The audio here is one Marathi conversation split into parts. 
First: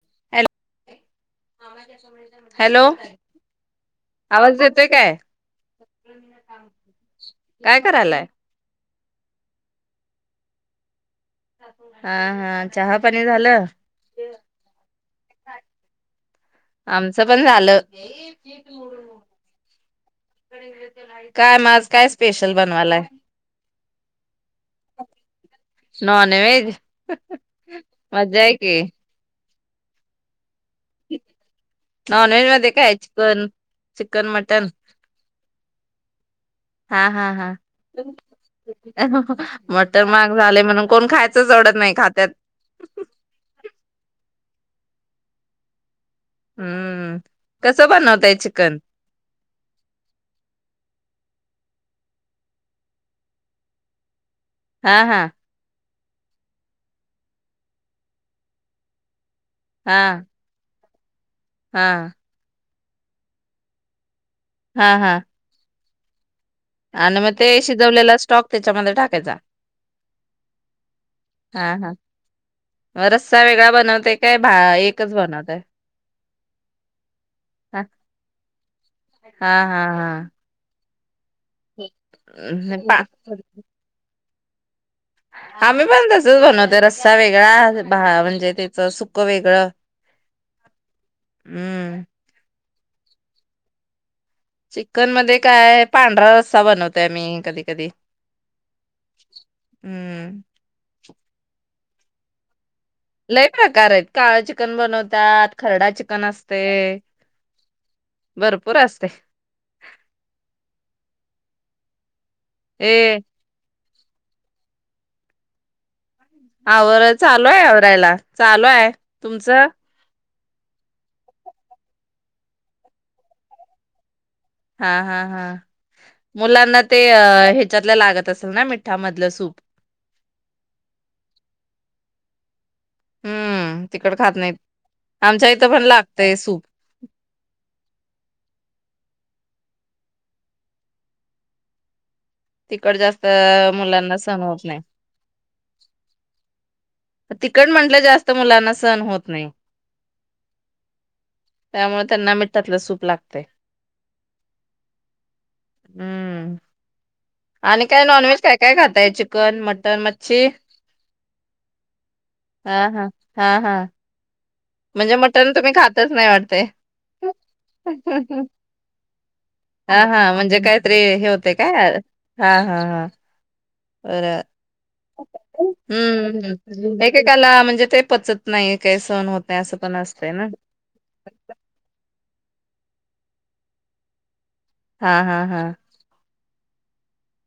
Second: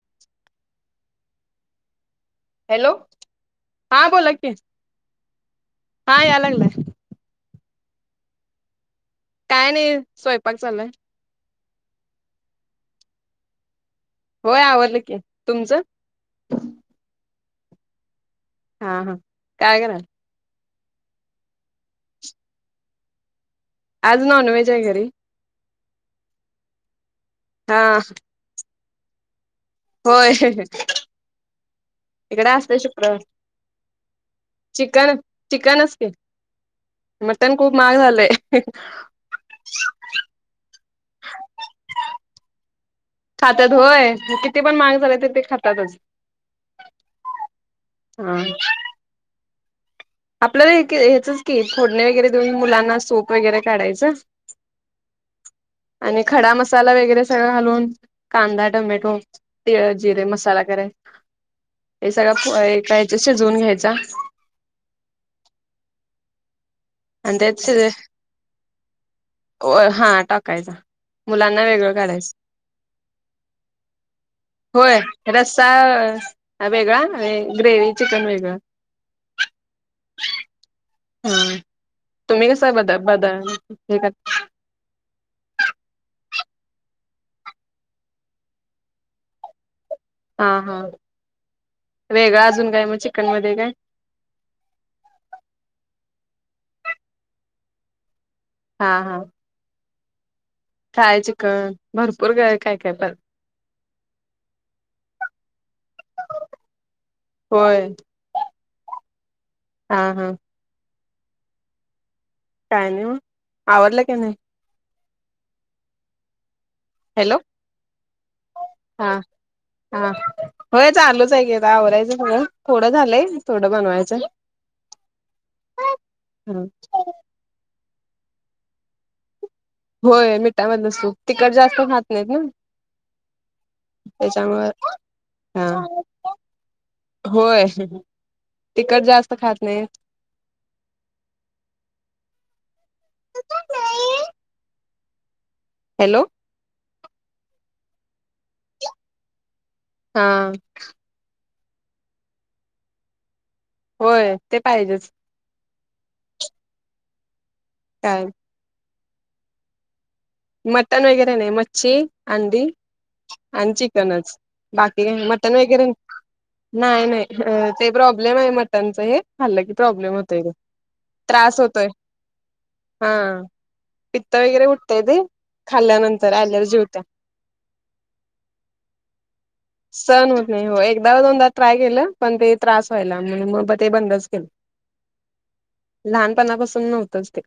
हॅलो. हॅलो हा बोला कि, आवाज येतोय काय हा यायला लागलाय. काय करालाय.? काय नाही स्वयंपाक चालाय. हा हा चहा पानी झालं? होय आवरलं की. तुमचं? आमचं पण झालं. हा हा काय कराल? काय म, आज काय स्पेशल बनवालाय? आज नॉन व्हेज आहे घरी. नॉनव्हेज? हा मजा आहे की! होय. नॉनव्हेज मध्ये असते काय? तर शुक्रवार चिकन -चिकन, मटन चिकन चिकनच की हा हा हा मटण खूप महाग झालंय मटन महाग झालय म्हणून कोण खायच सोडत नाही खात्यात. खात्यात होय किती पण महाग झाले तरी ते खातातच. हूं कसं बनवताय हा चिकन? आपल्याला कि ह्याचंच की फोडणी वगैरे देऊन मुलांना सूप वगैरे काढायचं. हा हा. आणि खडा मसाला वगैरे सगळं घालून कांदा, टोमॅटो, तिळ, हा जिरे, मसाला करायचा. हा हा हे सगळ [unintelligible] फ्राय च सिजवून घ्यायच. हां हां. आणि मग ते शिजवलेला स्टॉक त्याच्यामध्ये टाकायचा. हा टाकायचा मुलांना हां वेगळं हां काढायच अ रस्सा वेगळा बनवताय काय भा -एकच बनवताय? हा वेगळा होय हा ग्रेवी चिकन वेगळं. हा हा [inaudible] हम्म तुम्ही कस हा बद पा बद हे आम्ही पण तसच बनवतय रस्सा वेगळा भा -म्हणजे त्याचं सुकं वेगळं हां हां हम्म वेगळा अजून काय मग? चिकन मध्ये काय? चिकन मध्ये काय, पांढरा रस्सा बनवतय मी कधी कधी. हां हां. हूं. [unintelligible] चिकन भरपूर [unintelligible] लय प्रकार आहेत, काळ चिकन बनवतात खरडा चिकन असते भरपू पूर असतय. हां हां. काय नेऊ? ए आवडलं की नाही? आवर- हॅलो चालू आहे आवरायला. चालू आहे. हा तुमचं? हा होय चालूच हाय की आवरायचं सगळं. थोडं झालंय थोडं बनवायचं. हां हां हां मुलांना ते अ ह्याच्यात तल लागत असेल ना? मिठामधलं सूप. होय. मिठामधलं सूप, तिखट जास्त खात नाहीत ना. हम्म तिकड खात नाही त्याच्यामुळ आमच्या [inaudible] इथं पण हां लागतंय सूप होय तिकट जास्त खात नाहीत. तिखट जास्त मुलांना सहन होत नाही. हॅलो तिखट म्हंटलं जास्त मुलांना सहन होत नाही. हां. त्यामुळे त्यांना मिठातलं सूप लागते. होय ते पाहिजेच. हम्म. आणि काय नॉनव्हेज काय काय खात काय चिकन, मटन, म मटन वगैरे नाही. म ची अंडी हा हा हा आणि हा चिकनच. बाकी म्हणजे काय मटण मटन तुम्ही वगैरे? खातच नाही वाटतंय. नाही- नाही ते प्रॉब्लेम आहे मटनच हे खाल्लं की हा प्रॉब्लेम हा होतोय म्हणजे काहीतरी हे होते त्रास होतोय काय हा हा हा. पित्ता वगैरे ऊठ तय गं. हम्म हम्म एकेकाला म्हणजे ते पचत नाही काही सहण होत नाही असं पण सहन असतंय ना? होत नाही हो एकदा दोनदा ट्राय केलं पण ते त्रास व्हायला म्हणून म ते बंदच केलं हा हा हा. लहानपणापासून पण नव्हतंच ते.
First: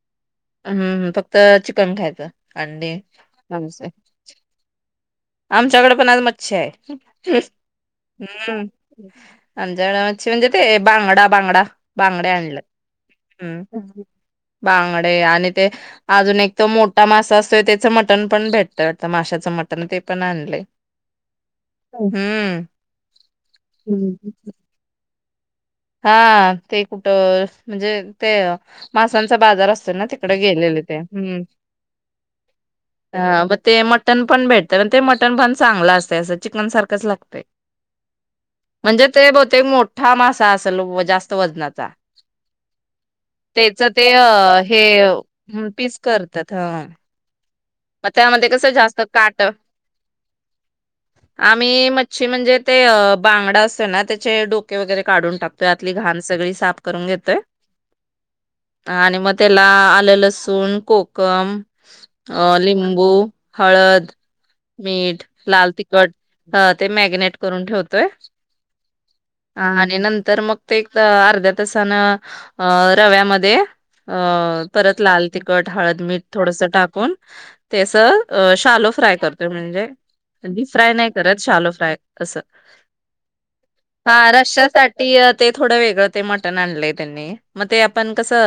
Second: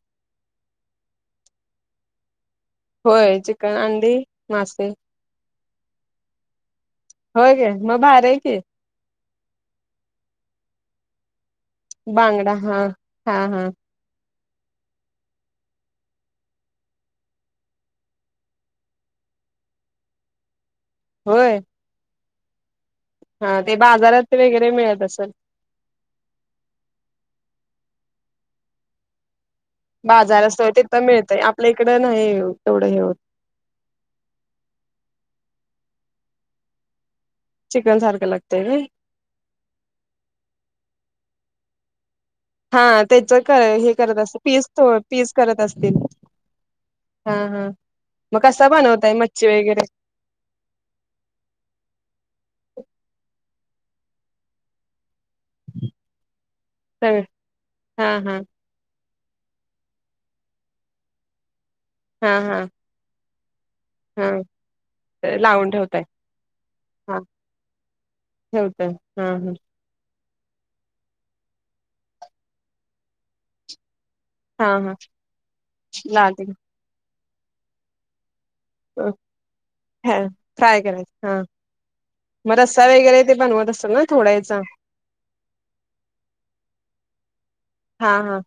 हम्म फक्त चिकन खायचं. अंडे होय चिकन असं अंडी मासे. आमच्याकडे पण आज मच्छी हाय. होय काय मग भारी आहे की हम्म. अंजळाच म्हणजे ते बांगडा बांगडा. बांगडे बांगडा आणलेत. हा हा हा. हम्म बांगडे आणि ते अजून एक तो मोठा मासा असतोय त्याचं मटण पण भेटत, माशाचं मटण ते पण आणले. होय. हम्म. हा ते बाजारात ते वगैरे मिळत असल? हा ते कुठं म्हणजे ते मासां चा बाजार असतोय ना तिकडे बाजार असतो गेलेले ते. तिथं मिळतय हम्म आपल्या इकडं नाही एवढं हे होत आ म ते मटण पण भेटते पण मटण बन चांगलं असत असं चिकनसारखंच लागत. चिकन सारखं लागतय व्हय म्हणजे ते बहुतेक मोठा मास आ असल ओ जास्त वजनाचा. हां त्याच क हे ते करत अ अस पीस हे क पीस करत पीस असतील. करतात ह. हा हा. मग त्यामध्ये कस कसा जास्त बनवताय का, मच्छी वगैरे आम्ही मच्छी म्हणजे ते बा बांगडा असतो ना त्याचे डोके वगैरे काढून टाकतोय आतली घाण सगळी साफ करून सगळ घेतोय. हा हा आणि म त्याला आलं लसूण कोकम हा अ हा लिंबू.. हळद, हा मीठ, लावून लाल ठेवताय तिखट, ते हा मॅरिनेट करून ठेवतोय ठेवतय हा हा आणि नंत तर मग ते एक अर्ध्या तासान अ रव्यामध्ये.. अ हा हा परत लाल तिखट हळद मीठ लावते थोडस टाकून... त्येच.. अ शालो फ्राय करतोय म्हणजे. डीप फ्राय नाय करायचं करत हा शालो फ्राय. असं. मग रस्सा वगैरे ते बनवत असेल ना अ थोडा याचा रशासाठी ते थोडं वेगळ ते मटण आणलंय त्यांनी म ते हा आपन कस.. हा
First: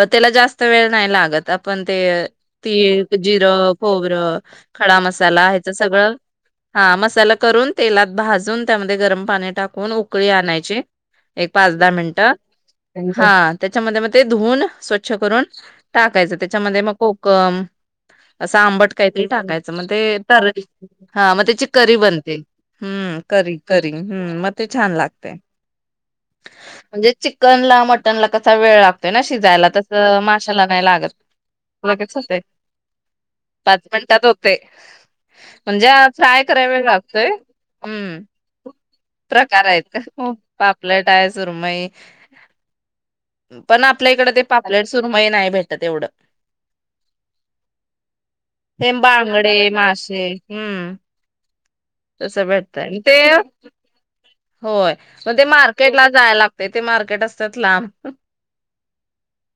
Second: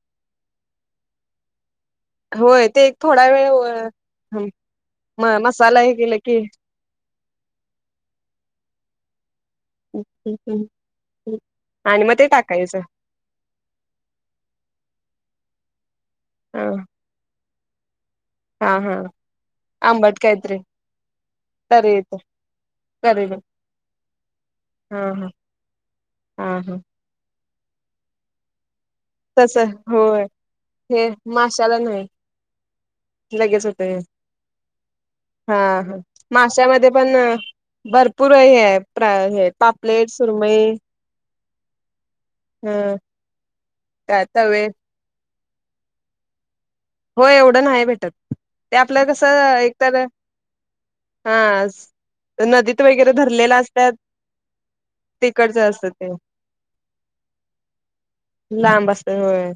अ त्याला जास्त वेळ नाही लागत. पण ते... होय ते तीळ, थोडा जिरं, वेळ खोबरं, खडा म मसाला, ह्याच हे सगळं केलं की हा मसाला करून तेलात भाजून त्यामध्ये गरम पाणी टाकून उकळी आणायची. एक पाच दहा आणि मग मिनट. ते टाकायचं हा, त्याच्यामध्ये धुऊन स्व च्छ करून. टाकायचं. हा त्याच्यामध्ये मग कुक पम असं हा आंबट हा काहीतरी टाकायचं. मग ते आंबट तर काहीतरी हा मग त्याची तर करी येत बनते. हम्म करे ब करी करी हम् मग ते छान हा हा लागते. हा हा म्हणजे चि कन ला मटन ला कसा वेळ लागतो.? त्याला तस शिजायला तसं होय माशाला नाही हे लागत. माशाला नाही लगेच होते. लगेच पाच होतय मिनिटात होते. हा म्हणजे हा फ्राय कराय वेळ माशामध्ये पण लागतोय. हम् भरपूर हे आहे प्र हे प्रकार आहेत पापलेट सुरमई पापलेट आहे. सुरमई. ह पण आपल्या काय इकड ते तवे पापलेट सुरमई नाही. भेटत तेवढं. हो एवढं नाही भेटत. ते हे आपलं कसं? बांगडे एकतर. मासे हम्म हा,. तसं नदीत भेटतय ते वगैरे धरलेले असत्यात. होय मग ते मार्केट ला जाया लागतय. ते मार्केट असतात लांब. लांब असत होय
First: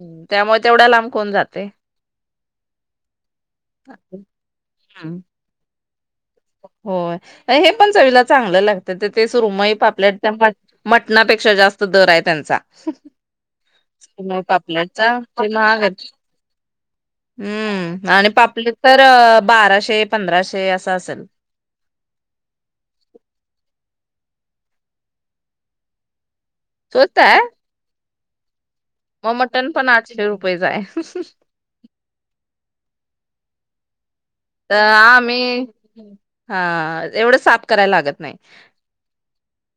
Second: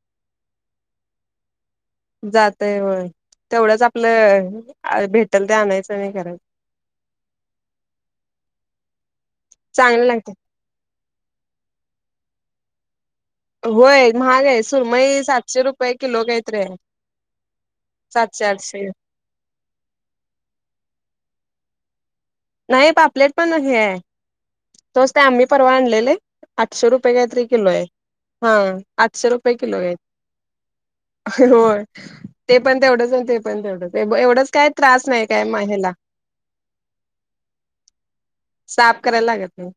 हं. त्यामुळे तेवढ्या लांब कोण जात? ते. जातय होय. तेवढंच आपलं अ हम्म, भेटल ते आणायचं. नाही करायचं होय. हे पण चवीला चांगलं लागतं. ते ते सुरूमई चांगलं पापलेट लागते त्यामुळे.. मटणापेक्षा जास्त दर आहे त्यांचा. होय म महाग आहे पापलेटचा. सुरमई ते सातशे महाग रुपये आहेत. किलो काहीतरी आहे हम्म आणि सातशे पापलेट आठशे तर बाराशे पंधराशे असं असेल. नाही पापलेट पण हे आहे. तोचते आम्ही परवा आणलेले.. आठशे रुपये स्वस्त आहे काहीतरी किलो हाय. हा.. आठशे मग रुपये मटण पण किलोय. आठशे रुपयेच आहे होय ते पण तेवढंच होतेय. पण तेवढच आहे. तर आम्ही हा तेव परत साफ करायला लागत नाही. साफ करायला लागत नाही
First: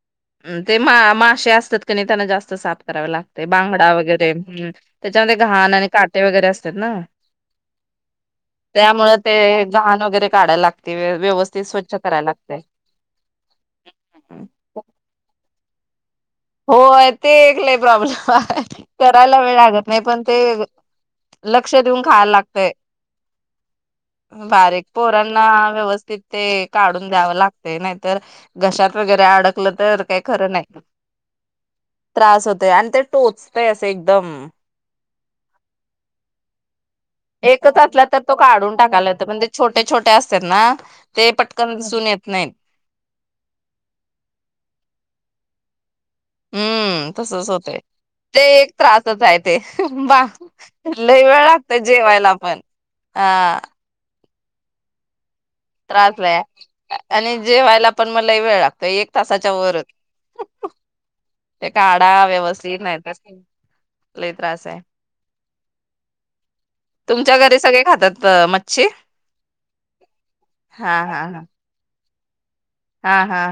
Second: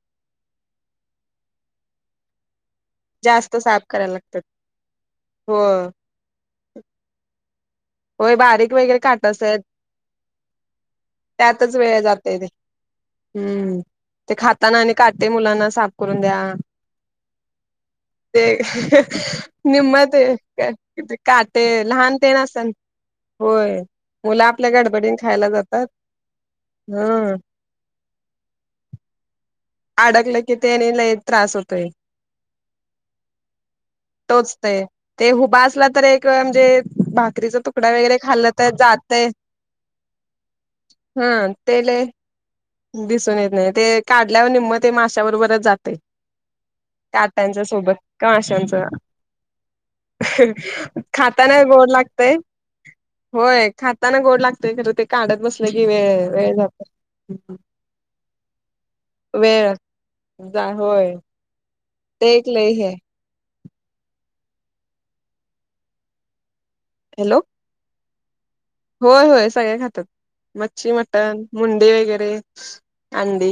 ते मा मासे असतात की नाही त्यांना जास्त साप.. करावे लागते जास्त साफ बांगडा करायला वगैरे लागतात हं त्याच्यामध्ये हो घाण आणि काटे वगैरे असत्यात ना! होय, बारीक वगैरे त्यामुळे काटं ते असं घाण वगैरे काढायला लागते व्य- व्यवस्थित त्यातच स्वच्छ वेळ करायला जाते ते, लागते हं ते खाताना आणि का.. ते मुलांना साफ.. करून द्या हो, ते एकलई ते प्रॉब्लेम.. करायला वेळ लागत नाही पण ते ते काटे लक्ष देऊन लहान खायला तेन असताना लागतंय. होय मुलं आपल्या बारीक गडबडीन पोरांना खायला जातात व्यवस्थित ते काढून द्यावं ह लागतंय नाहीतर घशात वगैरे अड अडकल कीं ते लय त्रास होतोय त्रास होतोय आणि ते टोचतय असं एकदम. टोचतय ते हुबा असला तर एक म्हणजे.. भाकरीचा एकच तुकडा असला वगैरे तर तो खाल्ला काढून टाकायला येत जातय म्हणजे छोटे-छोटे असतात ना हा ते पटकन ते लय दिसून येत नाहीत. तेवा निम्मं ते माशाबरबर्चं जातंय. हं तसच होतंय ते एक माशांच त्रासच आहे ते. बा लई वेळ खाताना लागतय गोड जेवायला लागतय पण. अं.. लागतय तर ते काढत बसत.. त्रास लय हाय. आणि जेवायला पण म लय वेळ लागतंय कीं. वेळ.. जा होय ते काढा.. ते एक लय व्यवस्थित हे नाहीतर.. लय त्रास हाय. तुमच्या हॅलो घरी सगळे खातात? तर म होय, होय सगळे खातात मच्छी, हा हा मटण, हा मुंडे वगैरे.. हा रिकामा ऑडिओ अंडी.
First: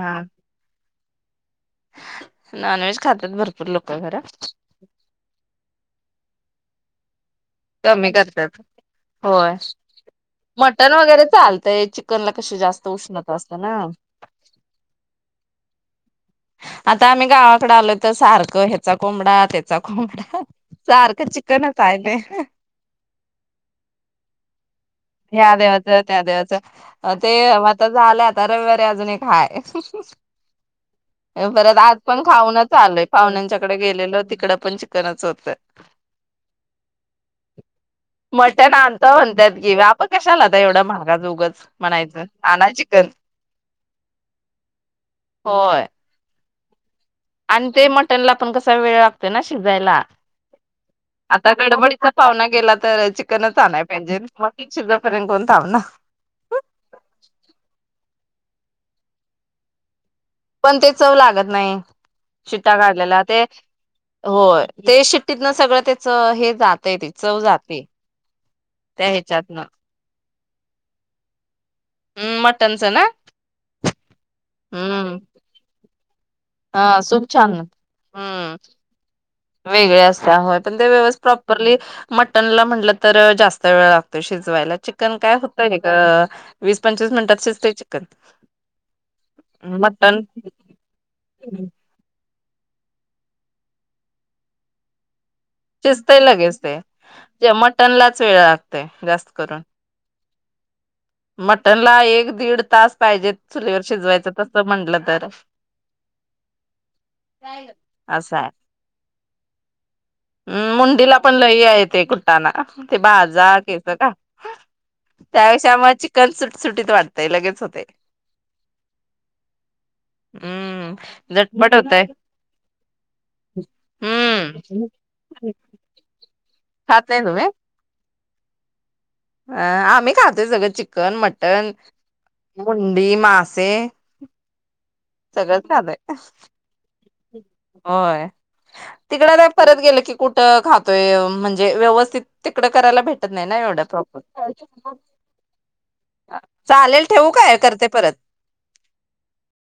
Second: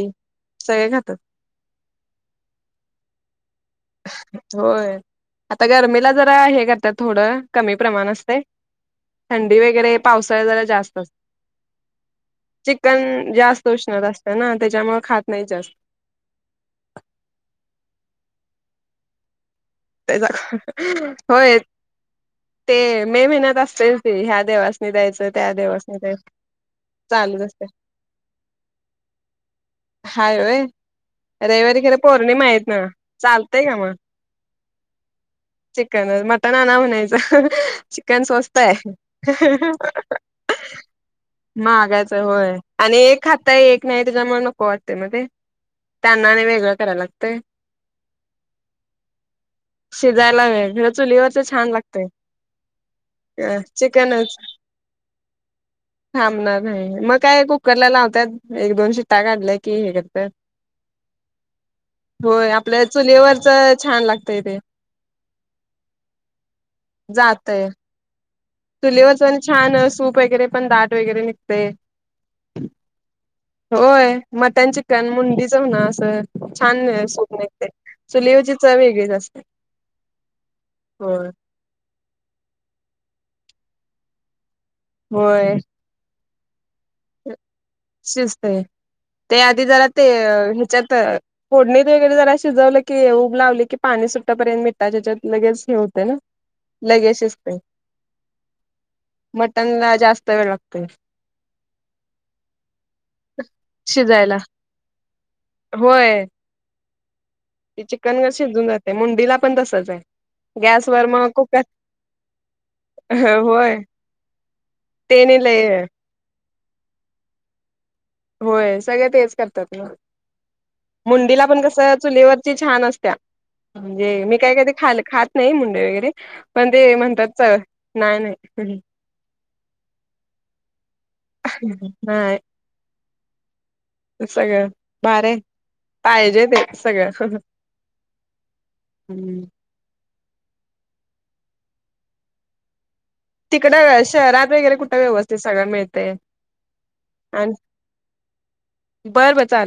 सगळे खाता तं नॉन व्हेज खातात भर होय, आता गरमीेला जरा हे कर त्या थोडं कमी प्रमाण असतय. होय थंडी वगैरे पावसाळ जरा मटण जास्त, वगैरे चालतंय चिकनला कशी जास्त चिकन उष्णता असते जास्त ना उष्णता असते ना त्याच्यामुळे खात नाही जास्त आता आम्ही गावाकडे आलो तर सारखं ह्याचा कोंबडा त्या त्याचा होय आहे ते ते मे महिन्यात असतील ते ह्या देवास हया देवाचं त्या देवांच ते चालूच असते आता झालं आता रविवारी अजून एक हाय हाय होय परत रविवारी खरं आज पण पौर्णिमा आहेत खाऊनच ना आलोय. चालतय का पाहुण्यांच्याकडे मग गेलेल तिकडं पण चि चिकन, मटन आणा म्हणायचं चिकन स्वस्त मटण आहे. आणतो म्हणतात की आपण कशाला आता एवढं महागाच उगच महागाच म्हणायचं होय आणा आणि चिकन एक खाताय एक नाही त्याच्यामुळे नको वाटते मग ते होय त्यांना आणि वेगळं [unintelligible] आणि ते मटन ला पण कसा वेळ लागतो ना शिजाय. शिजायला वेळ चुलीवरच छान लागतय गडबडीचा पाहुणा गेला तर चिकनच आणाय पाहिजे चिकनच मग ते शिजोपर्यंत कोण थांबणार थांबणार आहे मग काय कुकरला लावतात एक दोन शिट्टा काढल्या की हे करतात पण ते चव लागत नाही होय शिट्ट्या आपल्या काढलेला ते चुलीवरच छान लागतंय होय ते शिट्टीत ना सगळं तेच हे जात आहे ते चव जाते. त्या चूलीवरच ह्याच्यातनं छान सुप वगैरे पण दाट वगरे निघ हम्म मटनचं ना होय मटण चिकन हम्म मुंडीचं ना असं हा छान सूप नाही छान ते चुलीवरची हम्म चव वेगळीच असते वेगळे असत पण व प्रॉपरली मटनला म्हणलं तर जास्त वेळ लागतो शिजवायला. चिकन काय होय होतय का. शिजतय ते आधी जरा ते मटन ह्याच्यात फोडणीत वगैरे जरा शिजवलं की उब लावली की पाणी सुट्टपर्यंत मिठाच्यात शिजतय लगेचे शिजते मटनलाच वेळ लागतेय जास्त करून. मटनला जास्त वेळ लागते. मटन ला एक दीड तास पाहिजेत चुलीवर शिजवायच शिजायला. तस म्हटलं तर होय ते चिकन ग असंय शिजून जाते मुंडीला पण तसच आहे. हम् गॅसवर मुंडीला मग पण लई कुकर हाय ते कुठाना ते बाजार [unintelligible] होय का तेने त्यापेक्षा लय मग चिकन सुट सुटीत वाटतंय लगेच होतय. होय सगळ तेच करतात हम्म. मुंडीला पण झटपट कस होतय चुलीवरची छान असत्या म्हणजे मी काय हम्म कधी खा खात नाही मुंडे वगैरे पण ते खात नाही म्हणतात तुम्ही चव नाही नाही. [inaudible] अ आम्ही खातो सगळें चिकन चिकन, मटन, नाही मुं मासे सगळं भारी आहे सगळं झालंय, पाहिजे ते सगळं होय तिकडं नाही परत गेल की कुठं खातोय? म्हणजे व्यवस्थित तिकडं करायला भे तिकडं शहरात वगैरे कुठे व्यवस्थित सगळं मिळतंय चालेल ठेवू आणि काय करते परत बर बर चाल